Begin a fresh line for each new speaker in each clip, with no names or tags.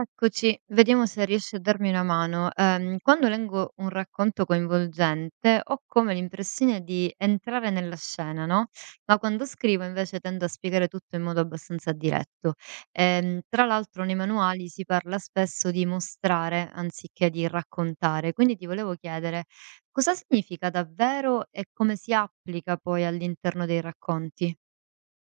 Eccoci, vediamo se riesci a darmi una mano. Quando leggo un racconto coinvolgente ho come l'impressione di entrare nella scena, no? Ma quando scrivo invece tendo a spiegare tutto in modo abbastanza diretto. Tra l'altro nei manuali si parla spesso di mostrare anziché di raccontare, quindi ti volevo chiedere cosa significa davvero e come si applica poi all'interno dei racconti?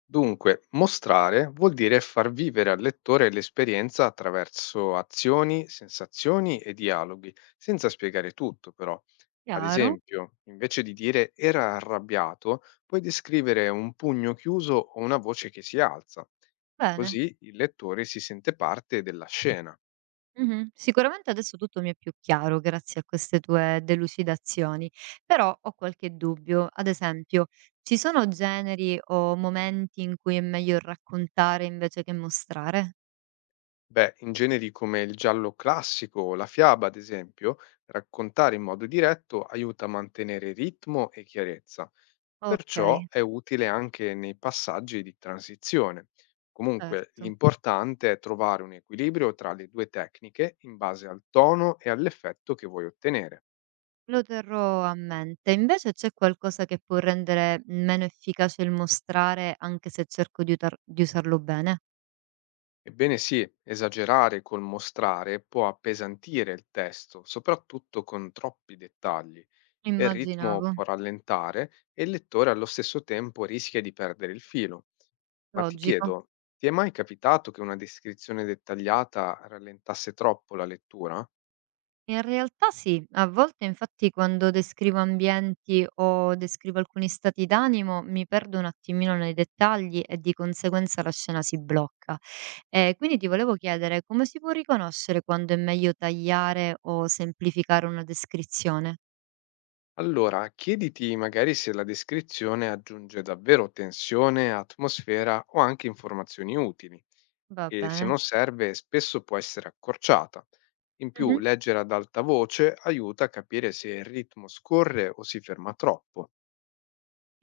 Dunque, mostrare vuol dire far vivere al lettore l'esperienza attraverso azioni, sensazioni e dialoghi, senza spiegare tutto però. Ad
Chiaro?
esempio, invece di dire era arrabbiato, puoi descrivere un pugno chiuso o una voce che si alza, e
Bene.
così il lettore si sente parte della scena.
Mh-mh. Sicuramente adesso tutto mi è più chiaro grazie a queste tue delucidazioni, però ho qualche dubbio. Ad esempio, ci sono generi o momenti in cui è meglio raccontare invece che mostrare?
Beh, in generi come il giallo classico o la fiaba, ad esempio, raccontare in modo diretto aiuta a mantenere ritmo e chiarezza. Perciò
Okay,
è utile anche nei passaggi di transizione. Comunque
certo.
l'importante è trovare un equilibrio tra le due tecniche in base al tono e all'effetto che vuoi ottenere.
Lo terrò a mente. Invece c'è qualcosa che può rendere meno efficace il mostrare anche se cerco di utar di usarlo bene?
Ebbene sì, esagerare col mostrare può appesantire il testo, soprattutto con troppi dettagli, e il ritmo
Immaginavo,
può rallentare e il lettore allo stesso tempo rischia di perdere il filo. Ma ti
logico.
chiedo, ti è mai capitato che una descrizione dettagliata rallentasse troppo la lettura?
In realtà sì, a volte infatti quando descrivo ambienti o descrivo alcuni stati d'animo mi perdo un attimino nei dettagli e di conseguenza la scena si blocca. Quindi ti volevo chiedere come si può riconoscere quando è meglio tagliare o semplificare una descrizione?
Allora, chiediti magari se la descrizione aggiunge davvero tensione, atmosfera o anche informazioni utili,
Va
e se
bene.
non serve spesso può essere accorciata. In più,
Mhm.
leggere ad alta voce aiuta a capire se il ritmo scorre o si ferma troppo.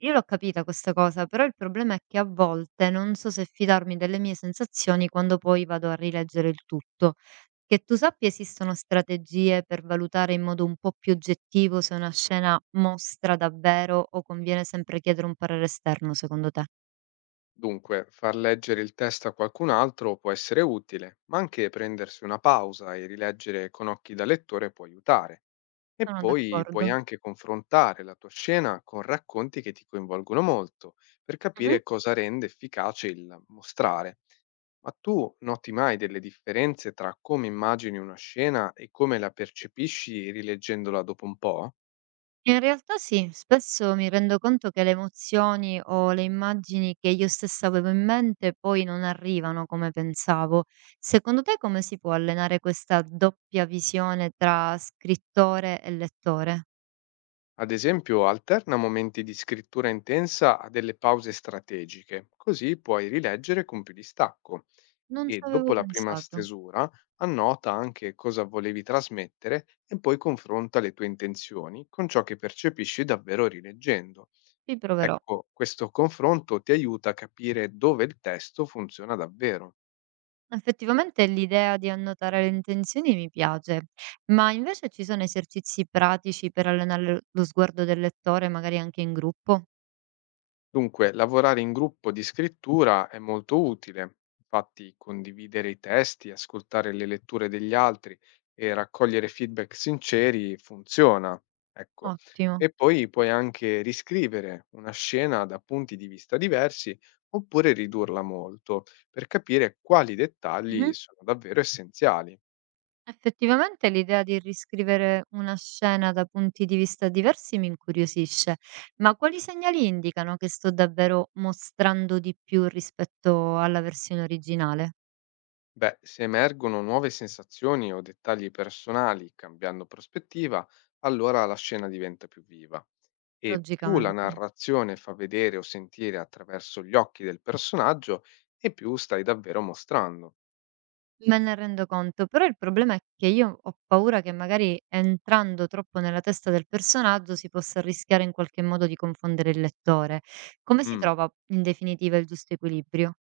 Io l'ho capita questa cosa, però il problema è che a volte non so se fidarmi delle mie sensazioni quando poi vado a rileggere il tutto. Che tu sappia esistono strategie per valutare in modo un po' più oggettivo se una scena mostra davvero o conviene sempre chiedere un parere esterno, secondo te?
Dunque, far leggere il testo a qualcun altro può essere utile, ma anche prendersi una pausa e rileggere con occhi da lettore può aiutare. E
Sono
poi puoi
d'accordo.
anche confrontare la tua scena con racconti che ti coinvolgono molto, per
Mh-mh.
capire cosa rende efficace il mostrare. Ma tu noti mai delle differenze tra come immagini una scena e come la percepisci rileggendola dopo un po'?
In realtà sì, spesso mi rendo conto che le emozioni o le immagini che io stessa avevo in mente poi non arrivano come pensavo. Secondo te come si può allenare questa doppia visione tra scrittore e lettore?
Ad esempio, alterna momenti di scrittura intensa a delle pause strategiche, così puoi rileggere con più distacco.
Non ci
E dopo
avevo
la prima
pensato.
stesura, annota anche cosa volevi trasmettere e poi confronta le tue intenzioni con ciò che percepisci davvero rileggendo.
Ci proverò.
Ecco, questo confronto ti aiuta a capire dove il testo funziona davvero.
Effettivamente l'idea di annotare le intenzioni mi piace, ma invece ci sono esercizi pratici per allenare lo sguardo del lettore, magari anche in gruppo?
Dunque, lavorare in gruppo di scrittura è molto utile, infatti condividere i testi, ascoltare le letture degli altri e raccogliere feedback sinceri funziona, ecco.
Ottimo.
E poi puoi anche riscrivere una scena da punti di vista diversi oppure ridurla molto per capire quali dettagli
Mhm.
sono davvero essenziali.
Effettivamente l'idea di riscrivere una scena da punti di vista diversi mi incuriosisce, ma quali segnali indicano che sto davvero mostrando di più rispetto alla versione originale?
Beh, se emergono nuove sensazioni o dettagli personali cambiando prospettiva, allora la scena diventa più viva e più la
Logicamente.
narrazione fa vedere o sentire attraverso gli occhi del personaggio e più stai davvero mostrando.
Me ne rendo conto, però il problema è che io ho paura che magari entrando troppo nella testa del personaggio si possa rischiare in qualche modo di confondere il lettore. Come si
Mm,
trova in definitiva il giusto equilibrio?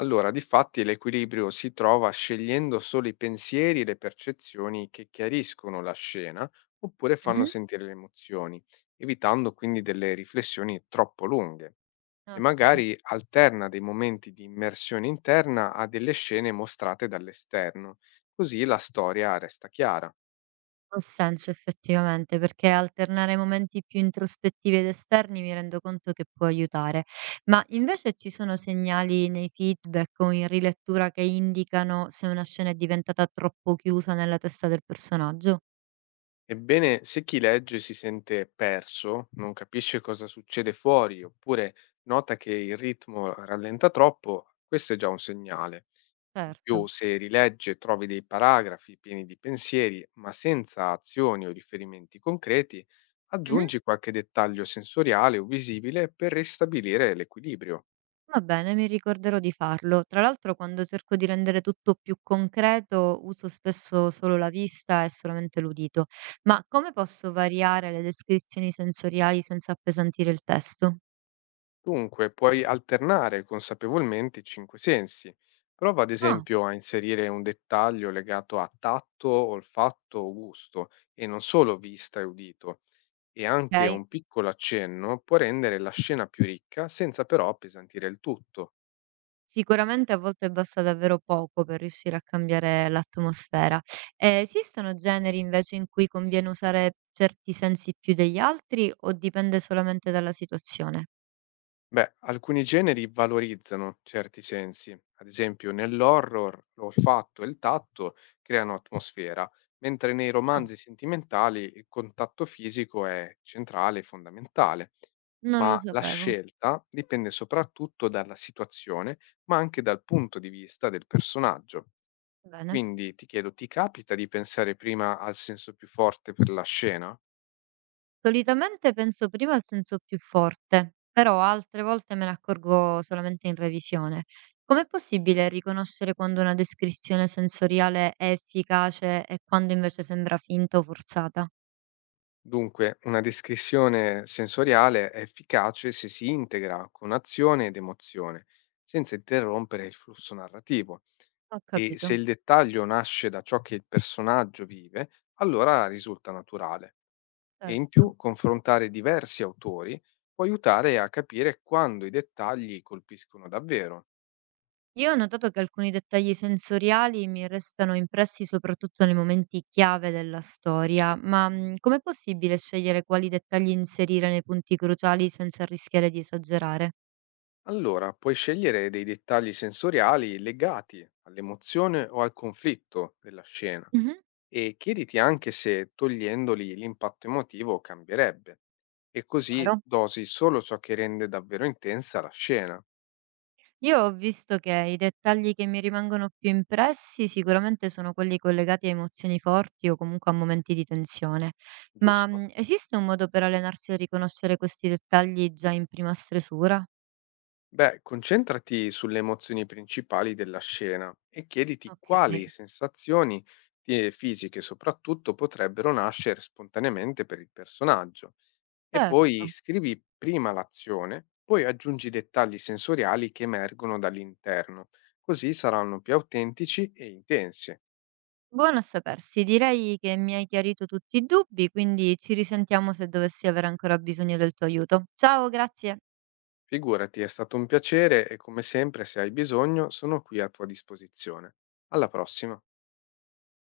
Allora, difatti, l'equilibrio si trova scegliendo solo i pensieri e le percezioni che chiariscono la scena oppure fanno
Mh-mh.
sentire le emozioni, evitando quindi delle riflessioni troppo lunghe. E
Okay,
magari alterna dei momenti di immersione interna a delle scene mostrate dall'esterno, così la storia resta chiara.
ha senso effettivamente, perché alternare momenti più introspettivi ed esterni mi rendo conto che può aiutare. Ma invece ci sono segnali nei feedback o in rilettura che indicano se una scena è diventata troppo chiusa nella testa del personaggio?
Ebbene, se chi legge si sente perso, non capisce cosa succede fuori oppure nota che il ritmo rallenta troppo, questo è già un segnale. In
Certo.
più, se rilegge e trovi dei paragrafi pieni di pensieri, ma senza azioni o riferimenti concreti,
Mh-mh.
aggiungi qualche dettaglio sensoriale o visibile per ristabilire l'equilibrio.
Va bene, mi ricorderò di farlo. Tra l'altro, quando cerco di rendere tutto più concreto, uso spesso solo la vista e solamente l'udito. Ma come posso variare le descrizioni sensoriali senza appesantire il testo?
Dunque, puoi alternare consapevolmente i cinque sensi. Prova ad
Ah,
esempio a inserire un dettaglio legato a tatto, olfatto o gusto, e non solo vista e udito. E anche
ok,
un piccolo accenno può rendere la scena più ricca senza però appesantire il tutto.
sicuramente a volte basta davvero poco per riuscire a cambiare l'atmosfera. Esistono generi invece in cui conviene usare certi sensi più degli altri o dipende solamente dalla situazione?
Beh, alcuni generi valorizzano certi sensi, ad esempio nell'horror l'olfatto e il tatto creano atmosfera, mentre nei
Ah.
romanzi sentimentali il contatto fisico è centrale e fondamentale,
Non lo
ma la
sapevo.
scelta dipende soprattutto dalla situazione, ma anche dal punto di vista del personaggio.
Bene.
Quindi ti chiedo, ti capita di pensare prima al senso più forte per la scena?
Solitamente penso prima al senso più forte, però altre volte me ne accorgo solamente in revisione. Com'è possibile riconoscere quando una descrizione sensoriale è efficace e quando invece sembra finta o forzata?
Dunque, una descrizione sensoriale è efficace se si integra con azione ed emozione, senza interrompere il flusso narrativo.
Ho
E se
capito,
il dettaglio nasce da ciò che il personaggio vive, allora risulta naturale. E in
certo.
più, confrontare diversi autori può aiutare a capire quando i dettagli colpiscono davvero.
Io ho notato che alcuni dettagli sensoriali mi restano impressi soprattutto nei momenti chiave della storia, ma com'è possibile scegliere quali dettagli inserire nei punti cruciali senza rischiare di esagerare?
Allora, puoi scegliere dei dettagli sensoriali legati all'emozione o al conflitto della scena
Mhm.
e chiediti anche se togliendoli l'impatto emotivo cambierebbe e così
Chiaro.
dosi solo ciò che rende davvero intensa la scena,
Io ho visto che i dettagli che mi rimangono più impressi sicuramente sono quelli collegati a emozioni forti o comunque a momenti di tensione, ma
giusto?
esiste un modo per allenarsi a riconoscere questi dettagli già in prima stresura?
Beh, concentrati sulle emozioni principali della scena e chiediti
Ok.
quali sensazioni fisiche soprattutto potrebbero nascere spontaneamente per il personaggio e poi
Certo,
scrivi prima l'azione, poi aggiungi i dettagli sensoriali che emergono dall'interno, così saranno più autentici e intensi.
buono a sapersi. Direi che mi hai chiarito tutti i dubbi, quindi ci risentiamo se dovessi avere ancora bisogno del tuo aiuto. Ciao, grazie.
Figurati, è stato un piacere e come sempre, se hai bisogno, sono qui a tua disposizione. Alla prossima.